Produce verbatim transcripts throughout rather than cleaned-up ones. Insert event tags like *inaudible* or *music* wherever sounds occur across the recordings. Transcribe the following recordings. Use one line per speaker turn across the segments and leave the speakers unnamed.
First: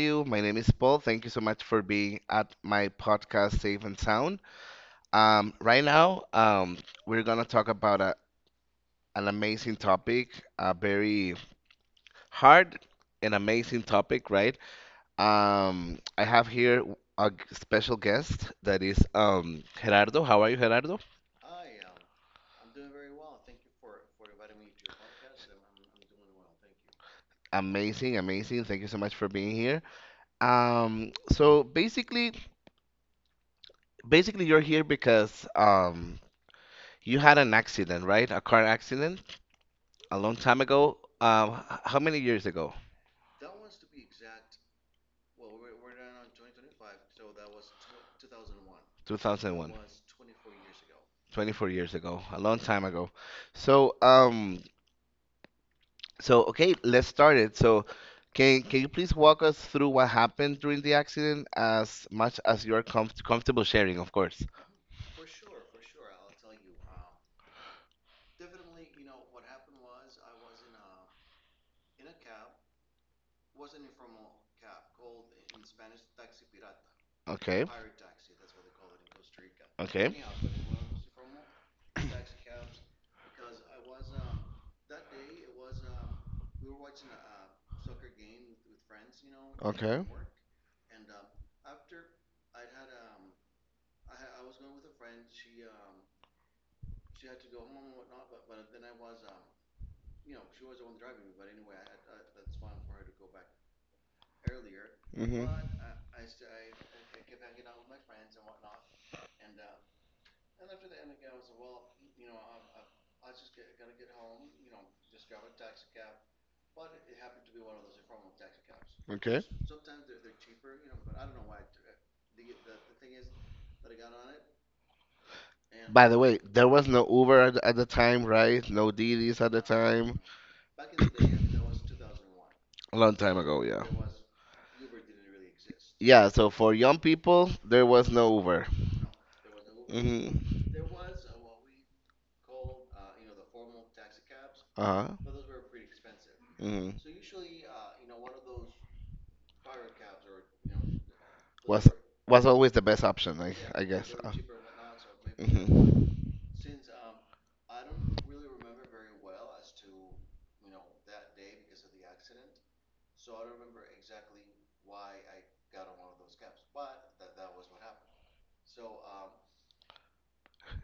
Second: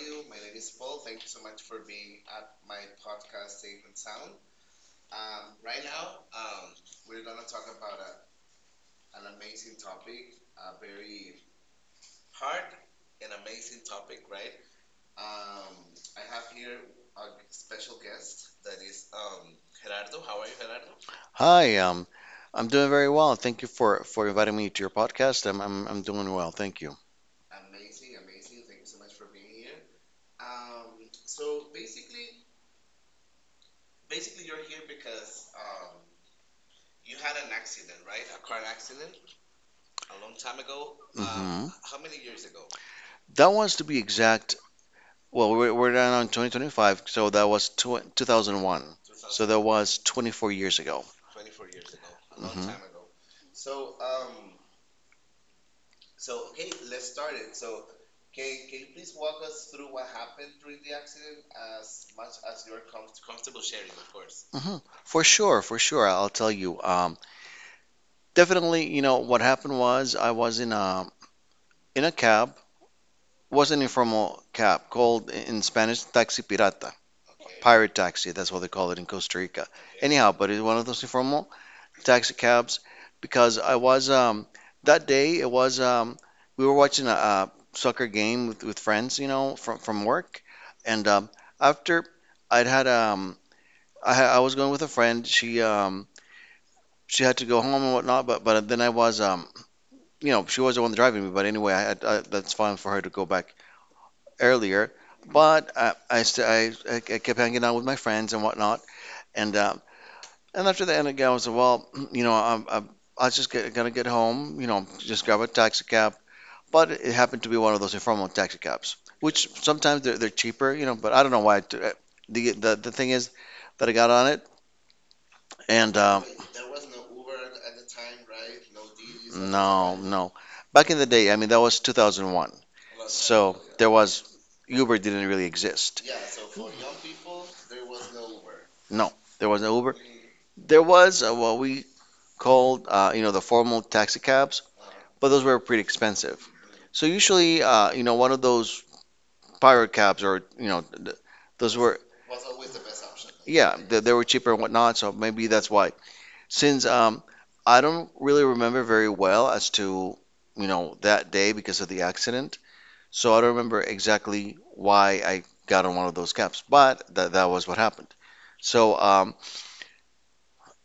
you? My name is Paul. Thank you so much for being at my podcast, Safe and Sound. Um, right now, um, we're gonna talk about a, an amazing topic, a very hard and amazing topic, right? Um, I have here a g- special guest that is um, Gerardo. How are you, Gerardo?
Hi, um, I'm doing very well. Thank you for for inviting me to your podcast. I'm I'm, I'm doing well. Thank you.
Amazing, amazing. Thank you so much for being here. Um, so basically, basically, you're here because um, you had an accident, right? A car accident a long time ago. Um,
Hmm.
h- how many years ago?
That was to be exact. Well, we're, we're down on twenty twenty-five, so that was tw two thousand one. So that
two thousand one.
was twenty-four years ago.
twenty-four years ago, a long time
Hmm.
ago. So, um, so okay, let's start it. So, can can you please walk us through what happened during the accident as much as you are comf comfortable sharing, of course.
Hmm. For sure, for sure. I'll tell you. Um, definitely, you know what happened was I was in a in a cab. Was an informal cab called in Spanish taxi pirata,
Okay.
pirate taxi. That's what they call it in Costa Rica.
Okay.
Anyhow, but it's one of those informal taxicabs, because I was um that day it was um we were watching a, a soccer game with, with friends, you know, from
Okay.
from work, and um after I'd had um I ha- I was going with a friend. She um she had to go home and whatnot, but but then I was um you know, she was the one driving me, but anyway I, had- I that's fine for her to go back earlier.
Mhm.
But I I, st- I I I kept hanging out with my friends and whatnot, and uh, and after the end of the day, I was like, well, *clears throat* you know, I'm, I'm I was just get, gonna get home, you know, just grab a taxi cab. But it happened to be one of those informal taxi cabs,
Okay.
which sometimes they're, they're cheaper, you know. But I don't know why. It, the, the the thing is that I got on it, and
By the
um,
way, there was no Uber at, at the time, right? No Didis at the
no,
time.
no. Back in the day, I mean, that was two thousand one.
A long time
So
ago, yeah.
there was Uber didn't really exist.
Yeah, so for young people, there was no Uber.
No, there was no Uber. There
Mm-hmm.
was uh, what we called, uh, you know, the formal taxi cabs,
Uh-huh.
but those were pretty expensive.
hmm
So usually, uh, you know, one of those pirate cabs or, you know, th- those
Was
were,
was always the best option, I,
yeah,
I
they, they
guess.
were
Uh,
cheaper and whatnot. So maybe that's why.
mhm.
Since um, I don't really remember very well as to, you know, that day because of the accident. So I don't remember exactly why I got on one of those cabs, but that that was what happened. So um,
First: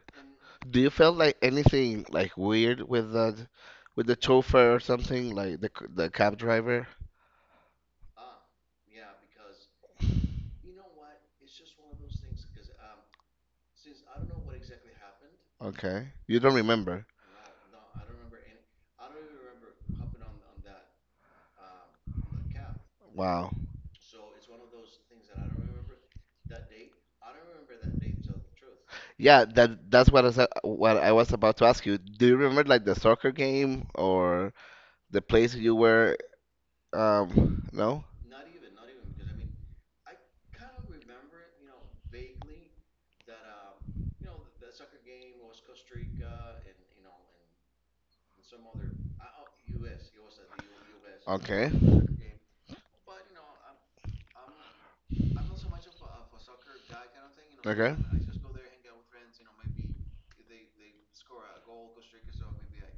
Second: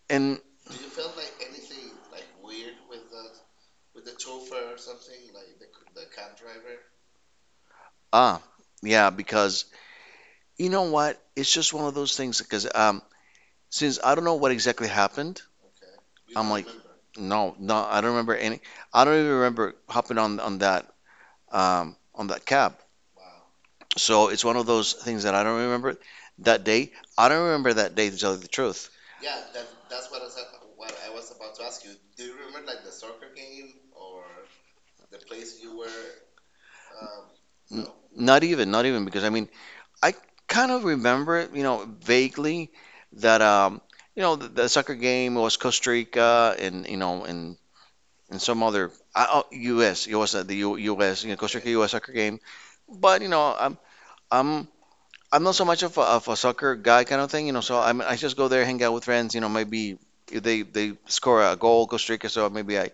and
Do you feel like anything like weird with the with the chauffeur or something like the c- the cab driver?
ah, yeah, because you know what? It's just one of those things because um, since I don't know what exactly happened,
Okay, you
I'm
don't
like,
remember.
no, no, I don't remember any. I don't even remember hopping on on that um, on that cab.
Wow.
So it's one of those things that I don't remember that day. I don't remember that day to tell you the truth.
Yeah, that that's what I was, what I was about to ask you. Do you remember like the soccer game or the place you were? Um,
N-
no.
Not even, not even, because I mean, I kind of remember, you know, vaguely that um, you know, the, the soccer game was Costa Rica, and you know, and and some other I, oh, U S. It was uh, the U, U.S. You know, Costa
Okay.
Rica U S soccer game. But you know, I'm I'm I'm not so much of a, of a soccer guy kind of thing, you know. So
Okay.
I'm, I just go there, hang out with friends, you know. Maybe if they they score a goal, Costa Rica, so maybe I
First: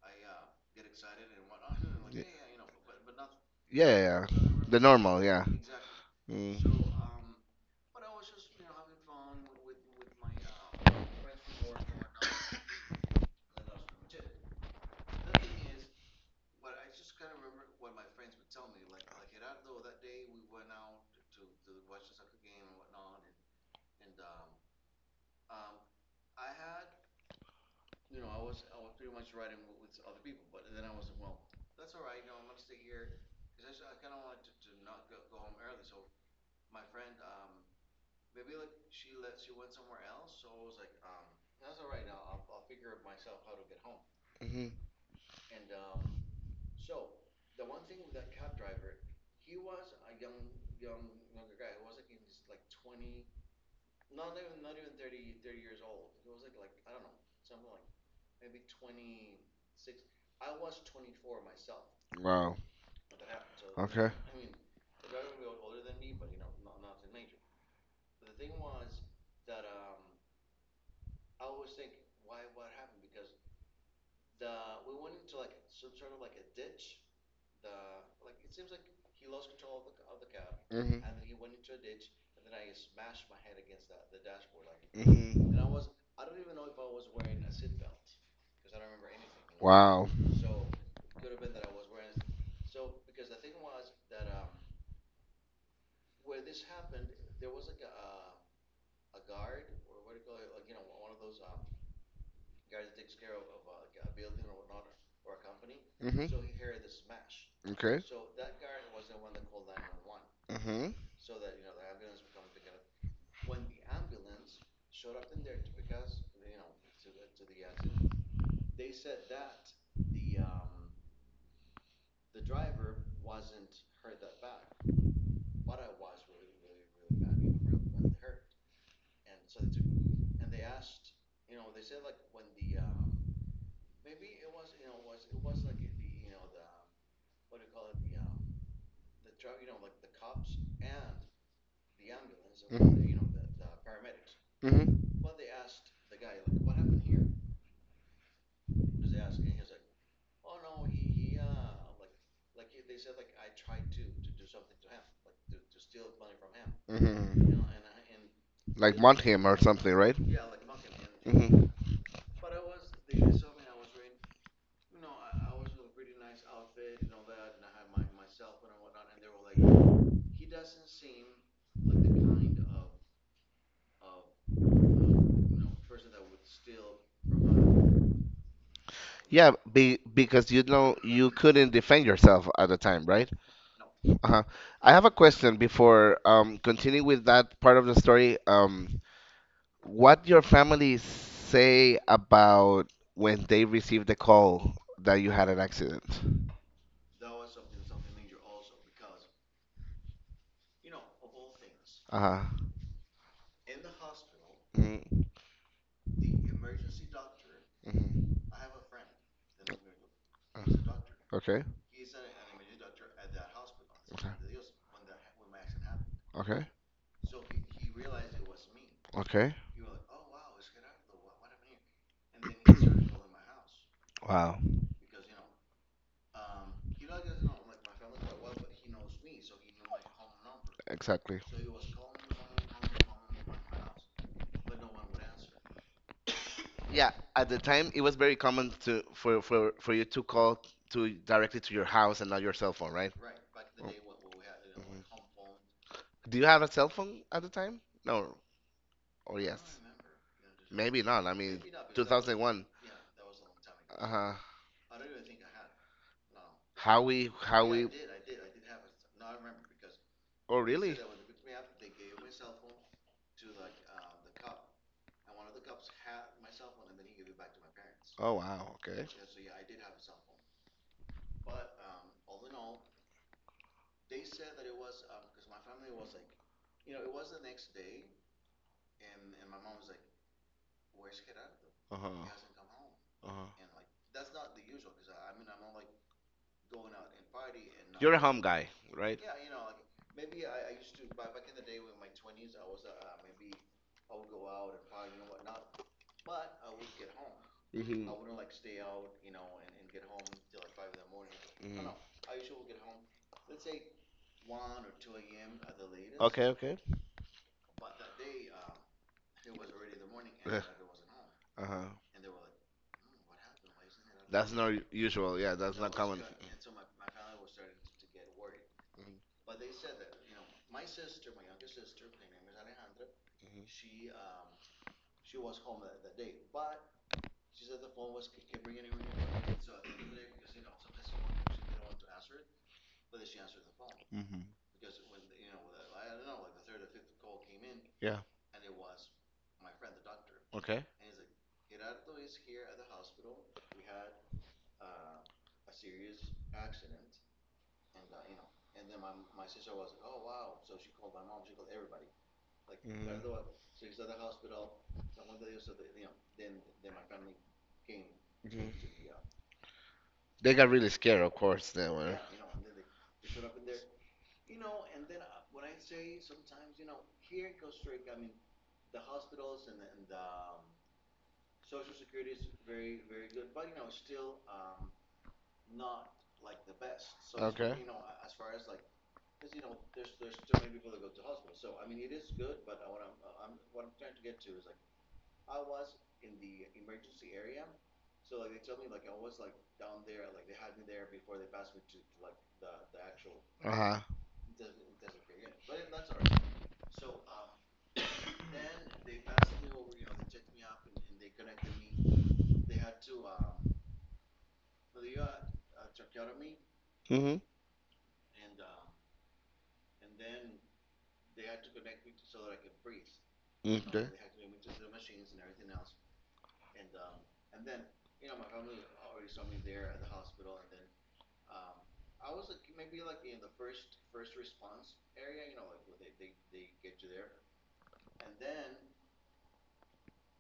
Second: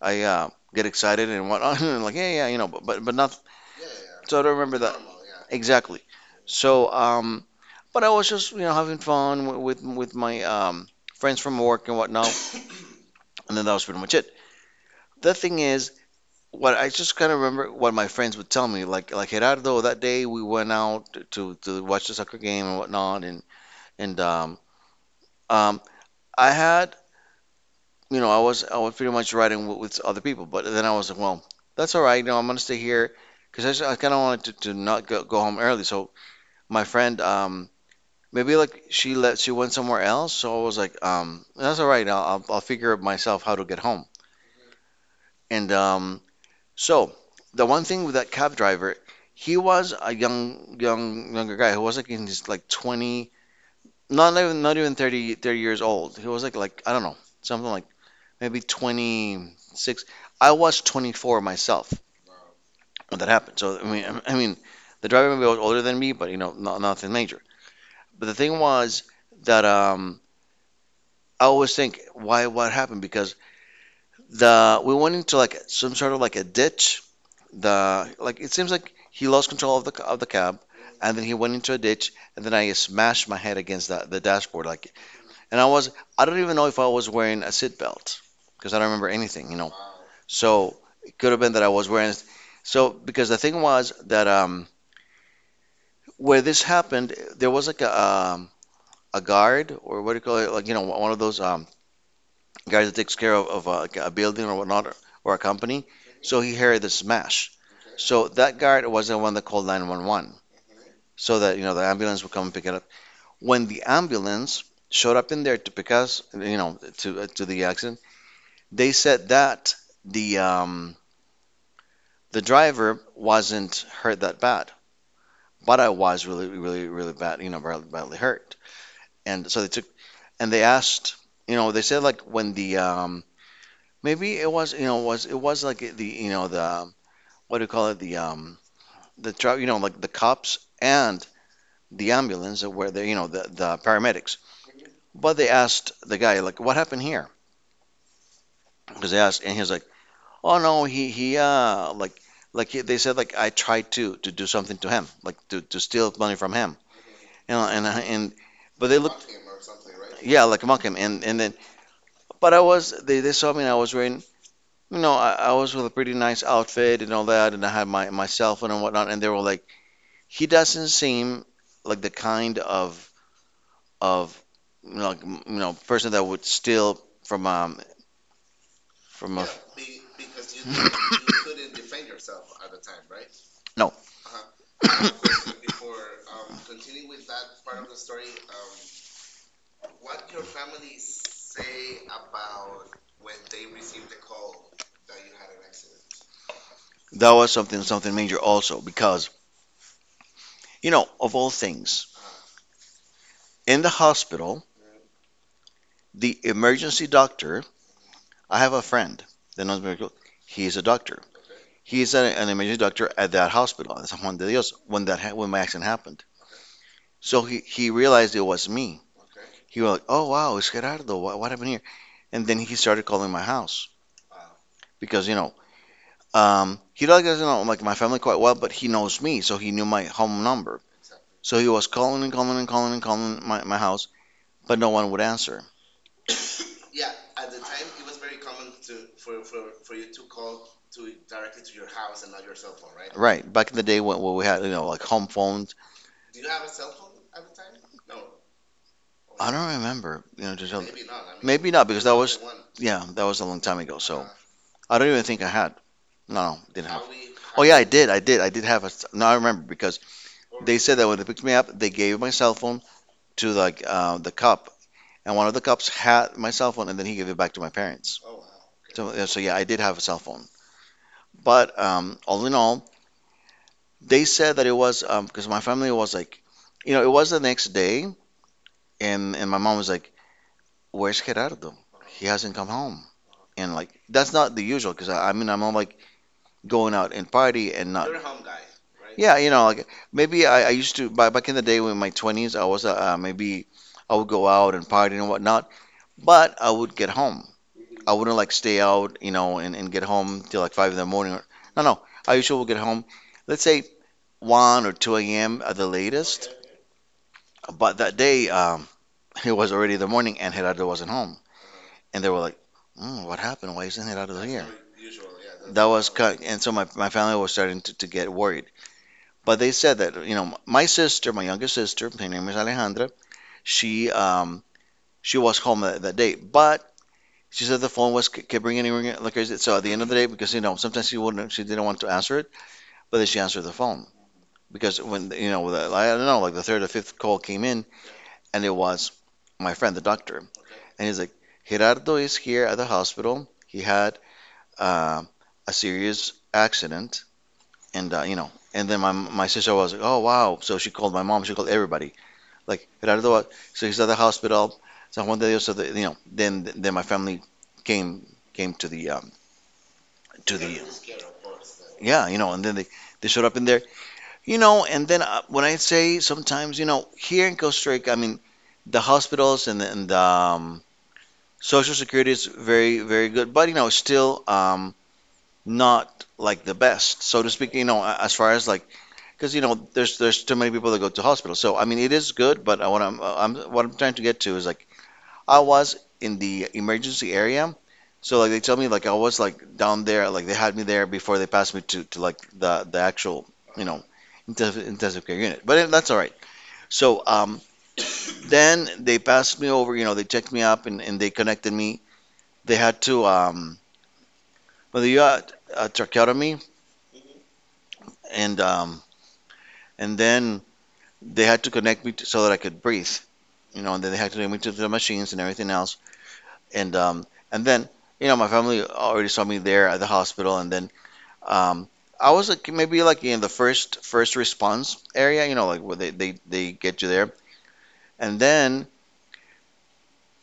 I uh, get excited and whatnot, *laughs* and like
Y-
yeah, yeah, you know. But but, but not.
Yeah, yeah,
So I
yeah.
don't remember
The
that
normal, yeah.
exactly. So
Mm.
um, but I was just you know having fun wi- with with my um friends from work and whatnot, *coughs* and then that was pretty much it. The thing is, what I just kind of remember what my friends would tell me, like like Gerardo, that day we went out to to watch the soccer game and whatnot, and and um, um, I had, you know, I was I was pretty much riding with, with other people, but then I was like, well, that's all right. You know, I'm gonna stay here because I kind of wanted to, to not go, go home early. So my friend, um, maybe like she let she went somewhere else. So I was like, um, that's all right. I'll I'll, I'll figure out myself how to get home.
Hmm.
And um, so the one thing with that cab driver, he was a young young younger guy who was like in his like twenties, not even not even 30 30 years old. He was like like I don't know something like maybe twenty-six. I was twenty-four myself
Wow.
when that happened. So I mean,
Okay.
I- mean, the driver maybe was older than me, but you know, not, nothing major. But the thing was that um, I always think why what happened, because the we went into like some sort of like a ditch. The Like it seems like he lost control of the of the cab,
Hmm.
and then he went into a ditch, and then I smashed my head against the, the dashboard. Like,
Hmm.
and I was, I don't even know if I was wearing a seatbelt because I don't remember anything, you know.
Wow.
So it could have been that I was wearing. So because the thing was that um, where this happened, there was like a um, a guard, or what do you call it? Like you know, one of those um, guys that takes care of, of uh, like a, building or whatnot or a company.
Hmm.
So he heard the smash.
Okay.
So that guard was the one that called nine one one
Hmm.
so that you know the ambulance would come and pick it up. When the ambulance showed up in there to pick us, you know, to uh, to the accident, they said that the um, the driver wasn't hurt that bad, but I was really, really, really bad, you know, badly, badly hurt. And so they took and they asked, you know, they said like when the um, maybe it was, you know, was it was like the, you know, the what do you call it, the um, the truck, you know, like the cops and the ambulance where they, you
Mhm.
know, the the paramedics.
Mhm.
But they asked the guy like, what happened here? Because they asked, and he's like, oh no, he he uh like like he, they said like I tried to to do something to him, like to to steal money from him.
you
You know,
Mhm.
and I- and but they
Like mud
looked
him or something, right?
yeah, like a him, and and then
Mhm.
but I was they they saw me and I was wearing, you know, I, I was with a pretty nice outfit, and all that, and I had my my cell phone and whatnot, and they were like, he doesn't seem like the kind of of you know, like, you know, person that would steal from um from a
Yeah, be, because you know you couldn't defend yourself at the time, right?
*coughs* no.
Uh-huh. I have a question before um continuing with that part of the story.
*coughs*
Um, what your family say about when they received the call that you had an accident?
That was something something major also, because you know, of all things,
Uh-huh.
in the hospital,
Mm-hmm.
the emergency doctor. I have a friend. The non-medical. He is a doctor.
Okay.
He is a, an emergency doctor at that hospital, at San
Okay.
Juan de Dios, when that ha- when my accident happened.
Okay.
So he he realized it was me.
Okay.
He was like, "Oh wow, it's Gerardo. What, what happened here?" And then he started calling my house,
Wow.
because you know, um, he like doesn't know like my family quite well, but he knows me, so he knew my home number.
Exactly.
So he was calling and calling and calling and calling my, my house, but no one would answer.
Yeah, at the time it was very common to for for for you to call to directly to your house and not your cell phone, right?
Right. Back in the
Oh,
day when, when we had, you know, like
mhm.
home phones.
Do you have a cell phone at the time? No, or
I don't
yes?
remember, you know, just
Maybe not. I mean,
maybe not because that two thousand was,
two thousand one.
two thousand one. Yeah, that was a long time ago. So
Uh-huh.
I don't even think I had. No, no, didn't have.
How we
Oh
how
yeah, I
we
how did. I did. I did have a. No, I remember because
Oh,
they
really?
said that when they picked me up, they gave my cell phone to like uh, the cop, and one of the cops had my cell phone, and then he gave it back to my parents.
Oh,
Okay.
wow. Okay.
So, yeah, so yeah, I did have a cell phone. But um, all in all, they said that it was um, because my family was like, you know, it was the next day, and and my mom was like, where's Gerardo? He
Uh-huh.
hasn't come home.
Uh-huh.
And like that's not the usual because I, I mean I'm like going out and party and not.
home guy, right?
Yeah, you know, like maybe I, I used to back back in the day when my twenties, I was uh, uh, maybe I would go out and party and whatnot, but I would get home.
Mm-hmm.
I wouldn't like stay out, you know, and, and get home till like five in the morning. Or,
I
no,
don't
no, I usually would get home, let's say one or two a.m. at the latest.
okay.
But that day, um, *laughs* it was already the morning and Gerardo
*laughs*
wasn't home.
Uh huh.
And they were like, mm, "What happened? Why isn't it out of here?"
not u- usual. Yeah,
That was
common.
cut, and so my my family was starting to, to get worried. But they said that you know my sister, my youngest sister, her name is Alejandra. She um she was home that, that day, but she said the phone was kept ringing and ringing like crazy. So at the end of the day, because you know sometimes she wouldn't, she didn't want to answer it, but then she answered the phone
Mm-hmm. Um, Mm-hmm.
because when you know the, I don't know, like the third or fifth call came in,
Yeah.
and it was my friend the doctor,
Okay.
and he's like, "Gerardo is here at the hospital. He had uh, a serious accident," and uh, you know, and then my my sister was like, "Oh wow." So she called my mom, she called everybody, like
Mhm.
Gerardo, so he's at the hospital, San Juan de Dios. So the, you know, then then my family came came to the um,
They
to
got
the
really scared, of course. They like
yeah, you know, and then they, they showed up in there. you know, and then uh, when I say sometimes, you know, here in Costa Rica, I mean, the hospitals and, the, and the um, Social Security is very, very good. But, you know, still, um, not like the best, so to speak. You know, as far as like, because you know, there's there's too many people that go to hospital. So I mean, it is good, but I, what I'm, I'm what I'm trying to get to is like, I was in the emergency area, so like they tell me like I was like down there, like they had me there before they passed me to to like the the actual
I, I Uh
you know
huh.
intensive, intensive care unit. But it, that's all right. So um, then they passed me over, you know, they checked me up and, and they connected me. They had to, um, well, they got a tracheotomy
Mm-hmm. I
and um, And then they had to connect me to, so that I could breathe, you know, and then
don't
they had to connect me to the machines and everything else. And um, and then, you know, my family already saw me there at the hospital. And then um, I was like maybe like in the first first response area, you know, like where they, they, they get you there. And then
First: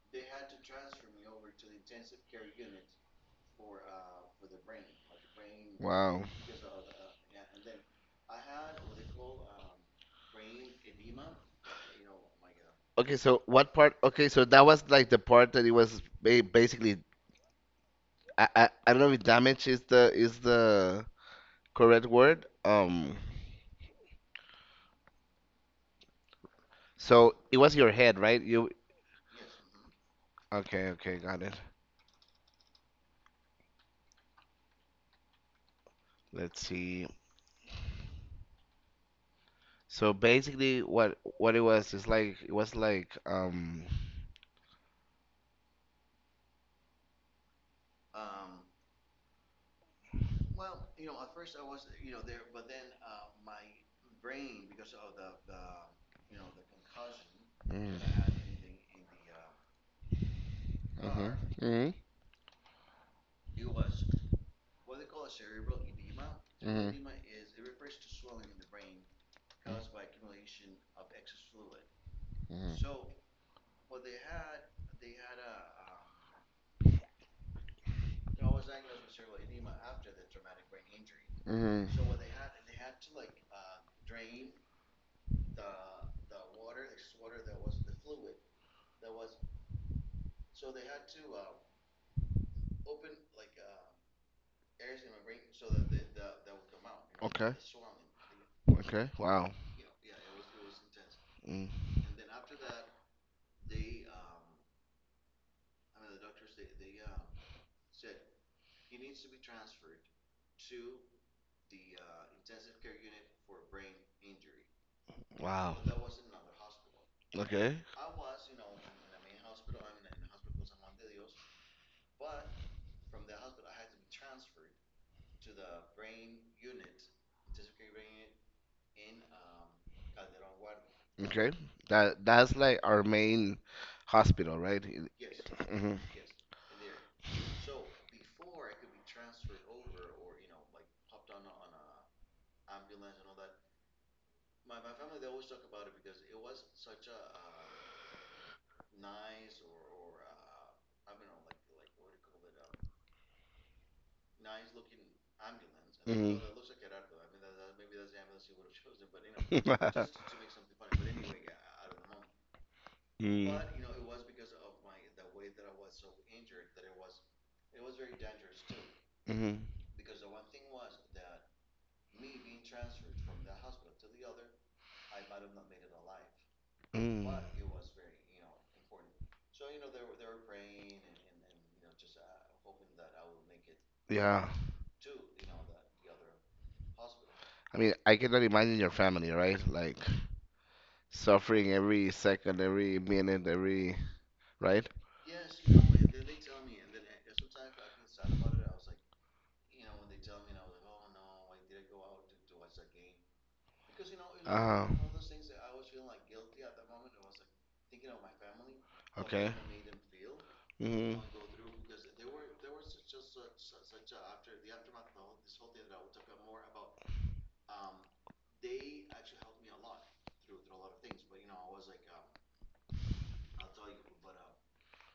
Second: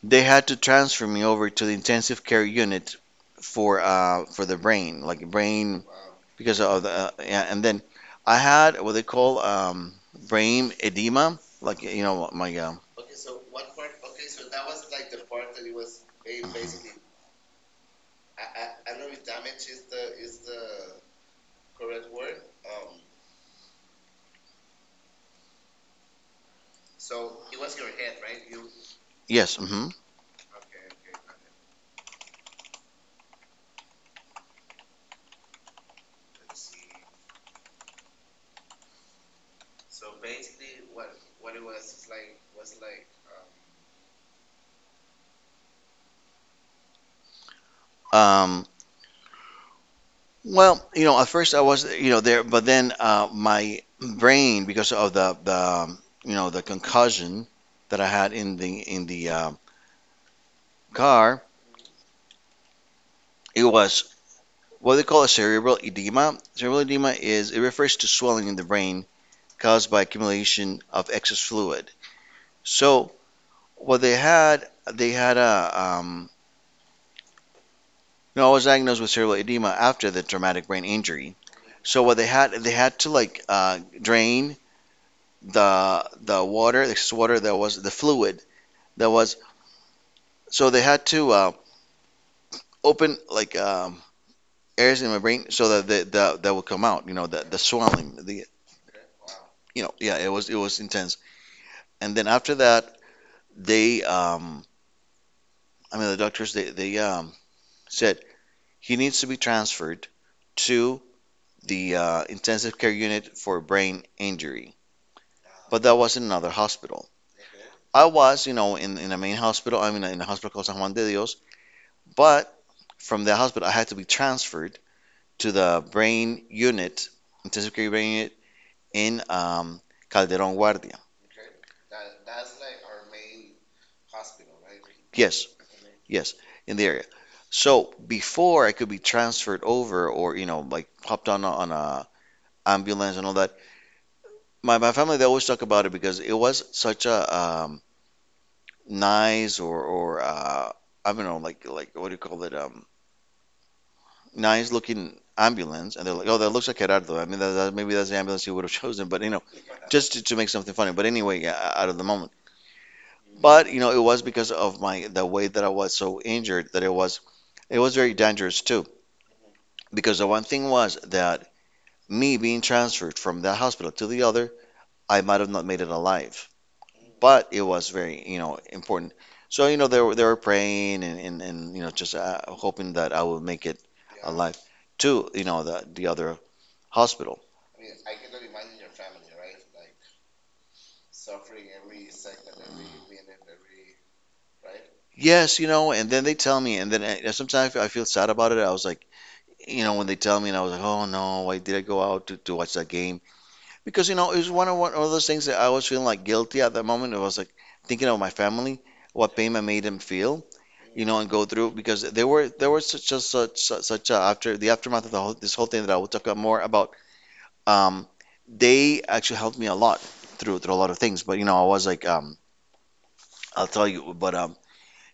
they had to transfer me over to the intensive care unit for uh, for the brain, like brain
Wow.
because of the uh, yeah, and then I had what they call um, brain edema, like you know my uh,
Okay, so what part? Okay, so that was like the part that it was ba-
basically.
basically. I, I I don't know if damage is the is the correct word. Um, so it was your head, right? You
Yes. Hmm.
okay? Okay, got it. Let's see. So basically, what what it was is like it was like um.
Um, well, you know, at first I was, you know, there, but then uh, my brain, because of the the um, you know the concussion
Mm,
that I had in the in the um
mhm,
car,
mhm,
it was what they call a cerebral edema.
mhm,
Cerebral
mhm,
edema is it refers to swelling in the brain caused by accumulation of excess fluid. So what they had, they had a um, you know, I was diagnosed with cerebral edema after the traumatic brain injury.
mhm.
So what they had, they had to, like, uh, drain the the water, the excess water that was the fluid that was. So they had to uh, open, like, um, areas in my brain so that the, the that would come out. You know, the the swelling, the
Okay. Wow.
you know, yeah, it was it was intense.
Mm.
And then after that, they um, I mean the doctors they they um, said he needs to be transferred to the uh, intensive care unit for brain injury. But that was in another hospital.
Okay.
I was, you know, in, in the main hospital. I mean, in the hospital called San Juan de Dios, but from the hospital, I had to be transferred to the brain unit, intensive care brain unit in um, Calderon Guardia.
Okay. That that's like our main hospital, right?
Yes,
Mm-hmm.
yes, in the area. So before I could be transferred over or, you know, like, hopped on a, on a ambulance and all that, my, my family, they always talk about it because it was such a um, nice or, or uh, I don't know, like, like what do you call it? Um, nice looking ambulance, and they're like,
Hmm.
"Oh, that looks like Gerardo." I mean, that, that, maybe that's the ambulance you would have chosen, but you know, just to, to make
*laughs*
something funny. But anyway, yeah, out of the moment.
don't
But
*laughs*
you know, it was because of my the way that I was so injured that it was, it was very dangerous too.
that Hmm.
Because the one thing was that me being transferred from that hospital to the other, I might have not made it alive.
Mm.
But it was very, you know, important. So you know, they were they were praying and and, and you know, just uh, hoping that I would make it
Yeah.
alive to you know the the other hospital.
I mean, I cannot imagine your family, right? Like suffering every second, every minute, every, right?
Yes, you know, and then they tell me, and then I, sometimes I feel I feel sad about it. I was like, you know, when they tell me, and I was like, oh no, why did I go out to, to watch that game? Because you know, it was one of one of those things that I was feeling like guilty at that moment. It was like thinking of my family, what
Okay.
pain I made them feel, you
Mm-hmm.
know, and go through because there were there was such a, such such such a, after the aftermath of the whole, this whole thing that I will talk about more about. Um, they actually helped me a lot through through a lot of things, but you know, I was like, um, I'll tell you, but um,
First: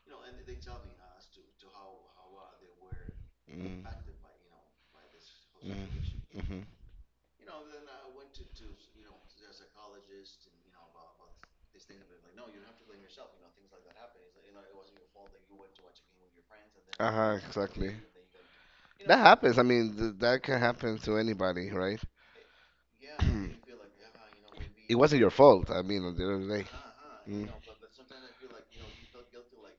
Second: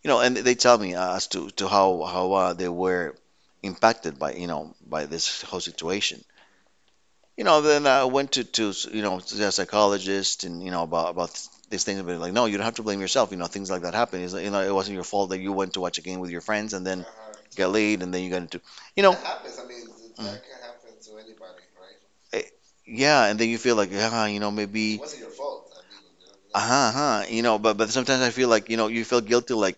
you know, and they tell me uh, as to to how how uh, they were
Mm-hmm.
impacted by you know by this whole situation.
Mm-hmm.
You know, then I went to to you know to a psychologist and you know about about these things, but like, "No, you don't have to blame yourself. You know, things like that happen. It's, like, you know, it wasn't your fault that you went to watch a game with your friends and then
Uh-huh,
got
exactly.
laid and then you got into, you know.
That happens. I
Mhm.
mean, th that can happen to anybody, right?
Eh, yeah, and then you
*clears throat*
feel like, ah, you know, it
It
maybe,
wasn't your fault. I mean, at the
you know?
end of the day.
Uh-huh, uh-huh. you
Mm.
know, but but sometimes I feel like, you know, you feel guilty, like,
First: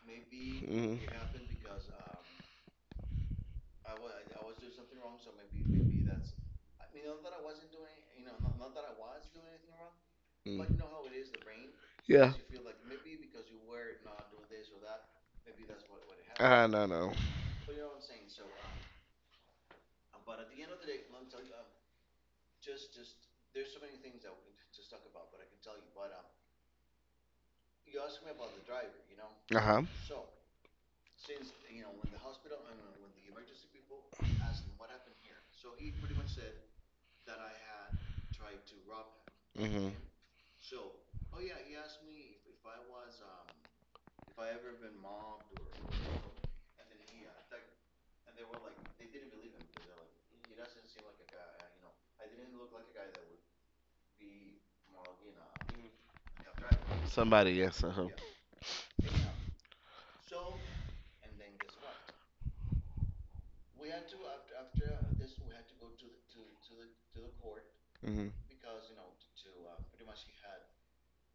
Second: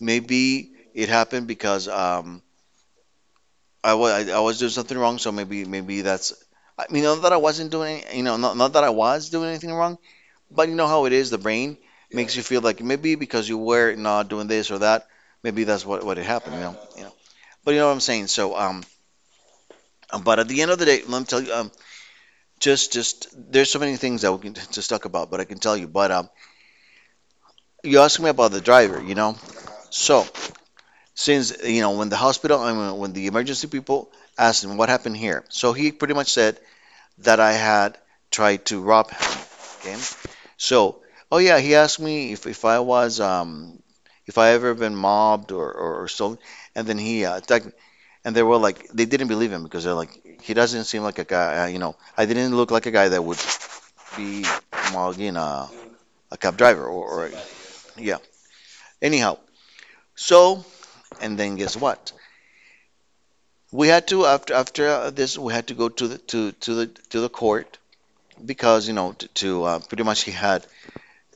maybe
Mm.
it happened because um, I was I, I was doing something wrong. So maybe maybe that's, I mean, not that I wasn't doing, you know not not that I was doing anything wrong,
Mm.
but you know how it is. The brain
Yeah.
makes you feel like
Ah
maybe because you were not doing this or that, maybe that's what what it happened. You know,
no,
you
no.
know. But you know what I'm saying. So um, um, but at the end of the day, let me tell you, um, just just there's so many things that we can *laughs* just talk about, but I can tell you. But um, you asked me about the driver, you know.
Uh-huh.
So since you know when the hospital I mean, when the emergency people asked him what happened here, so he pretty much said that I had tried to rob
Mm-hmm.
him. So, oh yeah, he asked me if, if I was um if I ever been mobbed or or, or so, and then he uh, attacked me, and they were like, they didn't believe him, because they're like, he doesn't seem like a guy, uh, you know I didn't look like a guy that would be mugging a, a cab driver or, or
Somebody, yes. Uh-huh. Yeah.
Yeah, anyhow. So, and then guess what? We had to after after uh, this, we had to go to the to to the to the court
Mm-hmm.
because you know to, to uh, pretty much he had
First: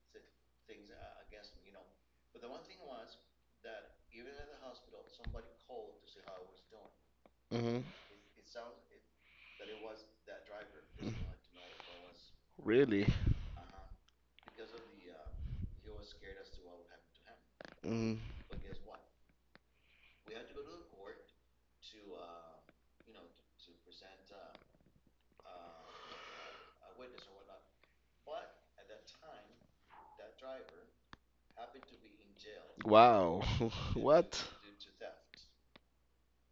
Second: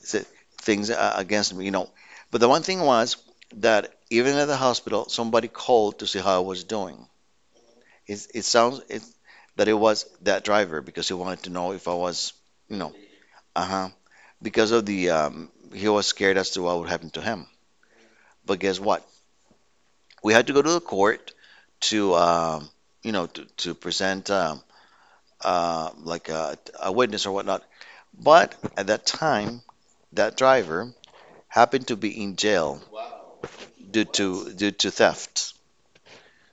th- things uh, against me you know. But the one thing was that even at the hospital somebody called to see how I was doing.
Hmm.
It it sounds it, that it was that driver, because he wanted to know if I was, you know
Really?
uh-huh, because of the um, he was scared as to what would happen to him.
Mm.
But guess what? We had to go to the court to um, you know to to present. Um, uh, like a, a witness or whatnot. But at that time, that driver happened to be in jail
Wow. *laughs*
due
What?
to due to theft.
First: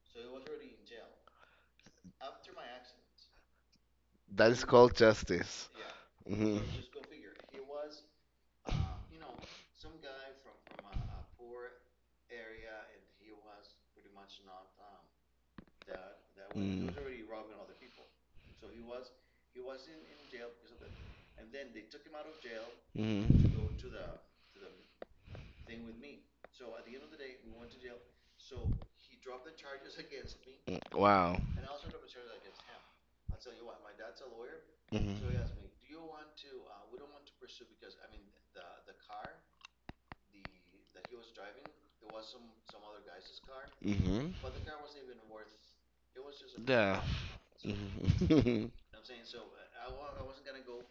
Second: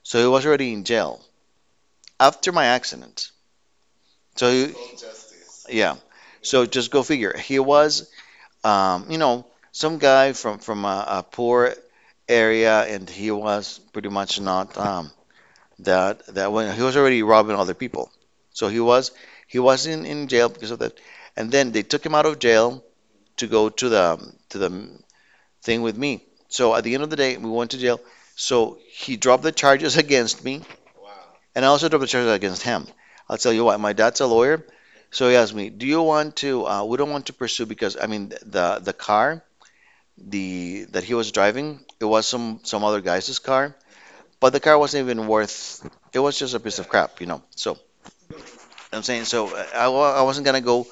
So he was already in jail after my accident. So,
That is
he,
called justice.
yeah.
Hmm.
So just go figure. He was, um, you know, some guy from from a, a poor area, and he was pretty much not, um, that that when he
Mm.
was already robbing other people. So he was he was in, in jail because of that. And then they took him out of jail
Hmm.
to go to the to the thing with me. So at the end of the day, we went to jail. So he dropped the charges *laughs* against me,
Wow.
and I also dropped the charges against him. I'll tell you what, my dad's a lawyer,
Hmm.
so he asked me, "Do you want to? Uh, we don't want to pursue because I mean the the car the that he was driving, it was some some other guy's car,
Hmm.
but the car wasn't even worth. It was just a piece of
Yeah.
crap, you know. So
Mhm.
I'm saying, so uh, I, I wasn't gonna go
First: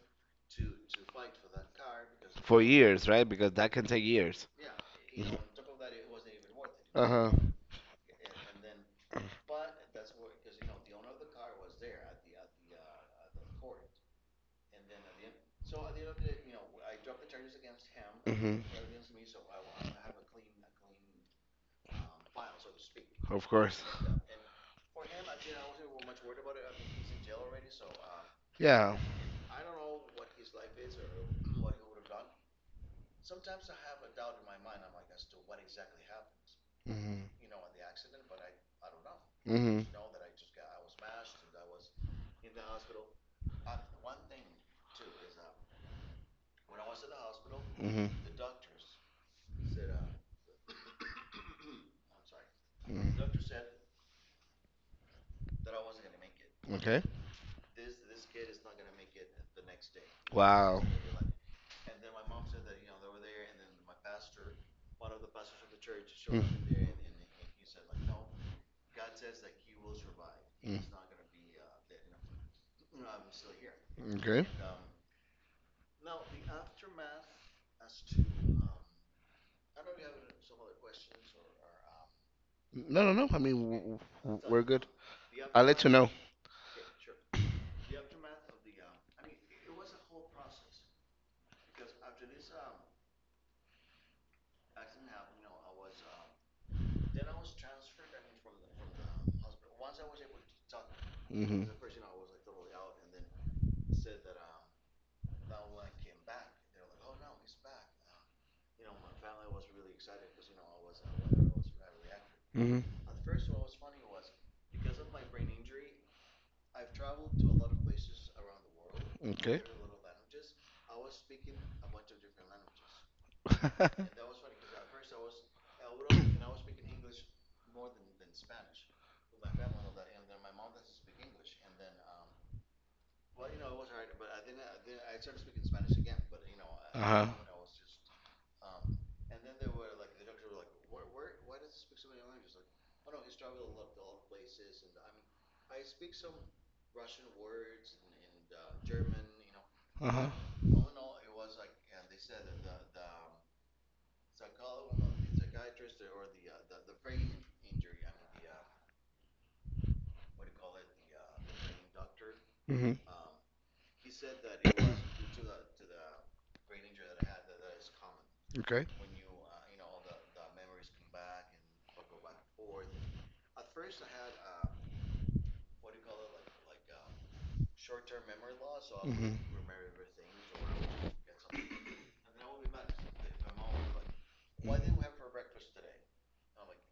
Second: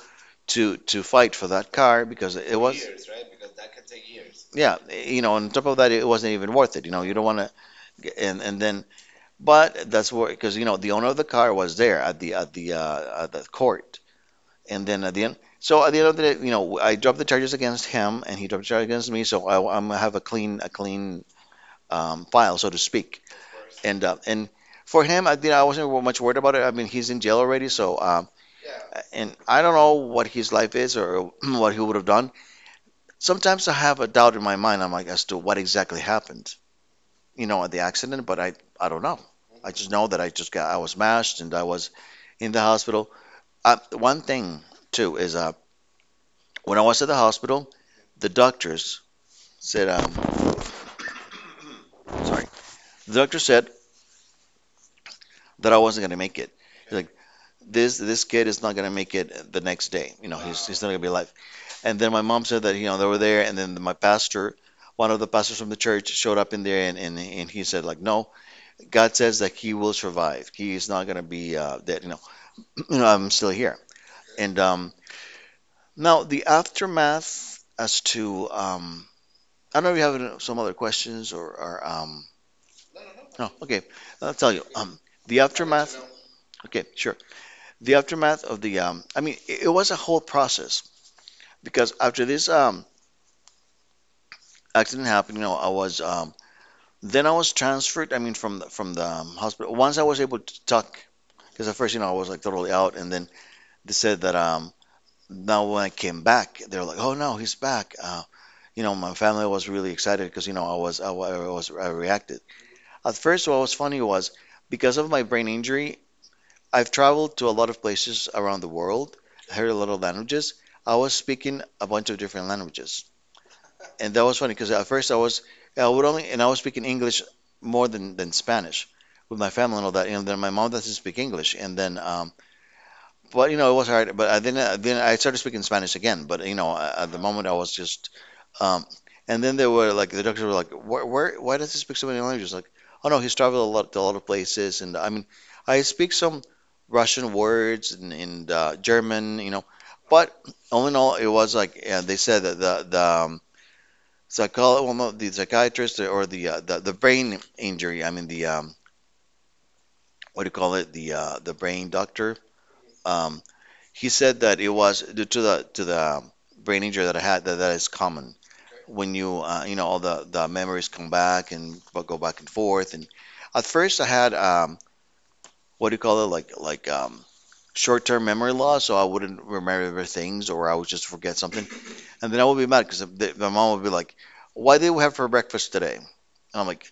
to to fight for that car because
*laughs*
it
For
was,
years, right? Because that can take years.
yeah, you know
Mhm.
on top of that, it wasn't even worth it you know You don't
Uh-huh.
want to, and and then. But that's where, because you know the owner of the car was there at the at the uh, at the court. And then at the end, so at the end of the day, you know I dropped the charges against him and he
Hmm.
dropped the charge against me, so I, I'm gonna have a clean a clean um, file, so to speak.
Of course.
And uh, and for him, I you know, I wasn't much worried about it. I mean, he's in jail already so um,
Yeah.
And I don't know what his life is, or *clears throat* what he would have done. Sometimes I have a doubt in my mind. I'm like, as to what exactly happened,
Mhm.
you know, at the accident, but I, I don't know. I
Mhm.
just know that I just got, I was smashed and I was in the hospital. Uh, one thing too is, uh, when I was at the hospital,
Mhm.
the doctors said, um, sorry, the
Mhm.
doctor said that I wasn't gonna make it. He's
Okay.
like, this, this kid is not gonna make it the next day. You know, he's, he's
Wow.
not gonna be alive. And then my mom said that, you know, they were there, and then my pastor, one of the pastors from the church, showed up in there, and and, and he said, like, no, God says that he will survive. He is not going to be uh, that you know *clears throat* you know, I'm still here.
Okay.
And um, now the aftermath as to um, I don't know if you have any- some other questions or, or um,
No, no, no. I
No,
mean,
okay.
w-
I'll
w-
tell you
we're good.
um, the
I'll let
aftermath.
you know.
Okay, sure. The aftermath of the um, I mean, it, it was a whole process because after this um, accident happened, you know, I was um, then I was transferred, I mean, from the, from the um, hospital once I was able to talk.
Mhm.
Because at first, you know, I was like totally out. And then they said that, um, now when I came back, they're like, "Oh no, he's back." Uh, you know, my family was really excited because, you know, I was I, wa- I was I reacted.
Mhm.
At first, what was funny was, because of my brain injury, I've traveled to a lot of places around the world,
Okay.
heard a lot of languages. I was speaking a bunch of different languages, and that was
*laughs*
funny because, at first, I was I would only and I was speaking English more than than Spanish with my family and all that. And then my mom doesn't speak English. And then, um, but you know, it was hard. But I, then uh, then I started speaking Spanish again. But you know, uh, at the
Uh-huh.
moment I was just, um, and then they were like, the doctors were like, where, where, why does he speak so many languages? Like, oh no, he's traveled a lot to a lot of places. And I mean, I speak some Russian words, and, and uh, German, you know.
Uh huh.
But all in all, it was like, uh, they said that the the um, psycholo-, well, no, the psychiatrist, or the, uh, the the brain injury. I mean the um, what do you call it? The uh, the brain doctor.
Mhm.
Um, he said that it was due to the to the um, brain injury that I had, that that is common
Okay.
when you, uh, you know, all the the memories come back and go back and forth. And at first I had um what do you call it, like like um short-term memory loss, so I
Mhm.
wouldn't remember things, or I would just forget something. And then I would be mad because my mom would be like, "Why did we have for breakfast today?" And I'm like,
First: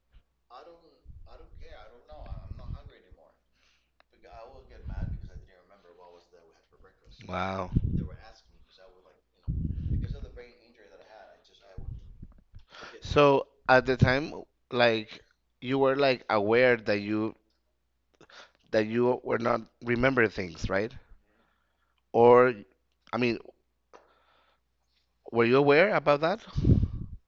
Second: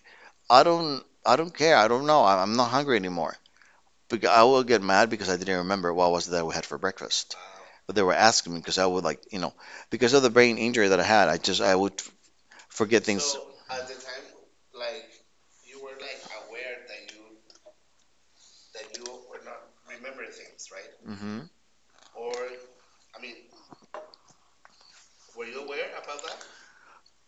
"I don't I don't care. I don't know. I- I'm not hungry anymore." But I will get mad because I didn't remember what was it that we had for breakfast.
Wow.
They were asking me because I would, like, you know, because of the brain injury that I had, I just I would f- forget things.
So at the time, like you were like aware that you that you were not remember things, right?
Hmm.
Or I mean, were you aware about that?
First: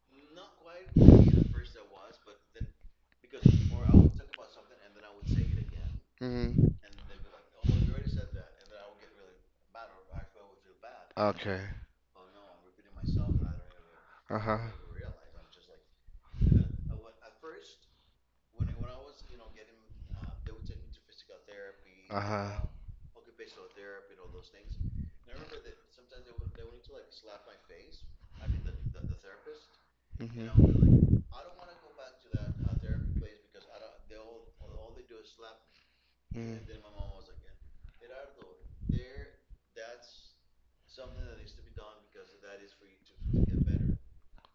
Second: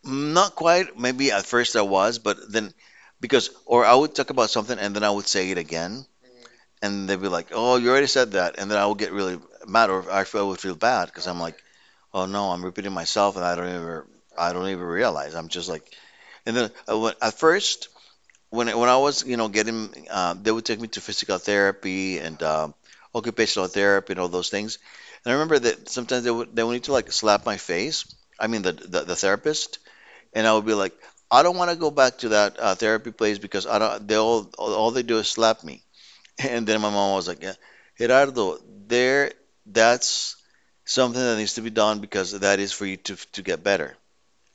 Not quite. Maybe at first I was, but then, because or I would talk about something and then I would say it again,
Mm.
and they'd be like, "Oh, you already said that," and then I would get really mad, or I feel I would feel bad because I'm
Okay.
like, "Oh no, I'm repeating myself and I don't even I
Uh-huh.
don't even realize." I'm just like, and then I went, at first, when I- when I was, you know, getting, uh, they would take me to physical therapy and, um, occupational therapy and all those things. And I remember that sometimes they would they would need to, like, slap my face. I mean the the, the therapist.
you
And I would be like,
Mhm.
I don't want to go back to that, uh, therapy place, because I don't. They all all they do is slap me. *laughs*
Mm.
And then my mom was like, yeah, Gerardo, there that's something that needs to be done, because that is for you to to get better.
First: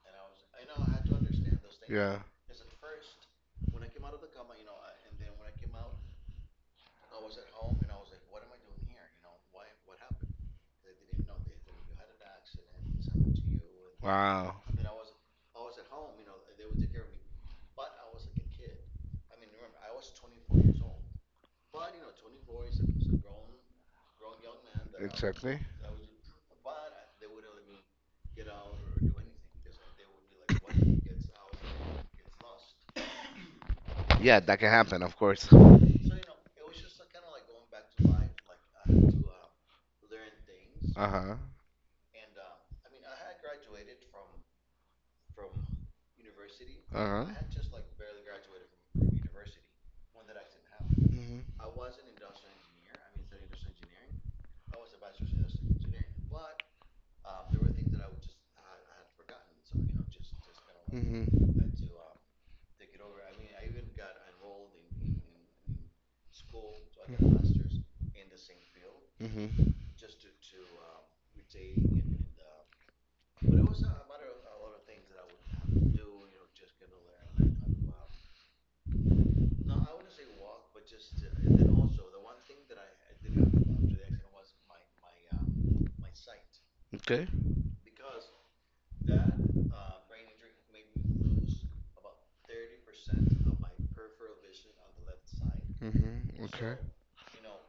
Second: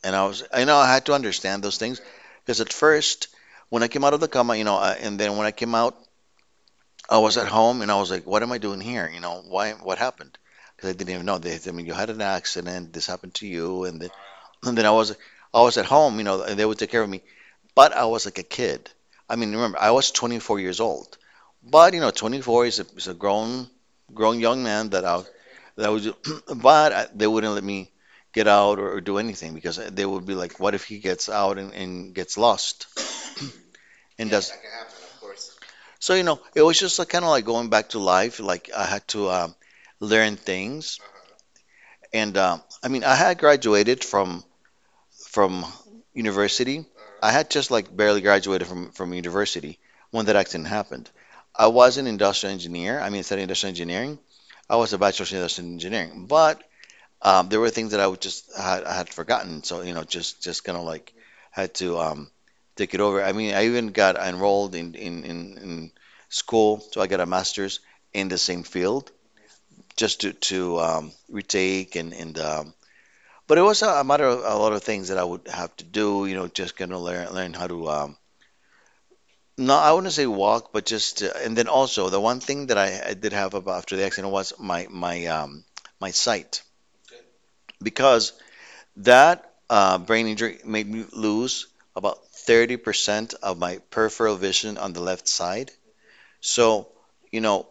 And I was, I know I had to understand those things. Because at first, when I came out of the coma, you know, I, and then when I came out, I was at home and I was like, what am I doing here? You know, why? What happened? Because I didn't even know. They, I mean, you had an accident, this happened to you. And then,
Wow.
and then I was, I was at home, you know, and they would take care of me. But I was like a kid. I mean, remember, I was twenty-four years old. But you know, twenty-four is a, is a grown, grown young man that out
Exactly.
that was. *clears throat* But I, they wouldn't let me get out, or, or do anything, because they would be like, what if he gets out and, and gets lost *clears throat* and
Yeah,
does.
that can happen, of course.
So, you know, it was just like, kind of like going back to life. Like I had to, um, learn things,
Uh-huh. Um,
and, um, I mean, I had graduated from from university.
Uh-huh.
I had just like barely graduated from from university when that accident happened.
Hmm.
I was an industrial engineer. I mean, studying industrial engineering. I was a bachelor's in industrial engineering, but um, there were things that I would just had, I had forgotten. So, you know, just just kind of like
Hmm.
had to, um, take it over. I mean, I even got enrolled in, in in in school, so I got a
Hmm.
master's in the same field, just to to um, retake and and um, but it was a, a matter of a lot of things that I would have to do. You know, just kind of learn learn how to, um, no, I wouldn't say walk, but just, uh, and then also, the one thing that I, I did have about after the accident was my my um my sight.
Okay.
Because that, uh, brain injury made me lose about thirty percent of my peripheral vision on the left side.
Hmm. Okay. So
So, you know,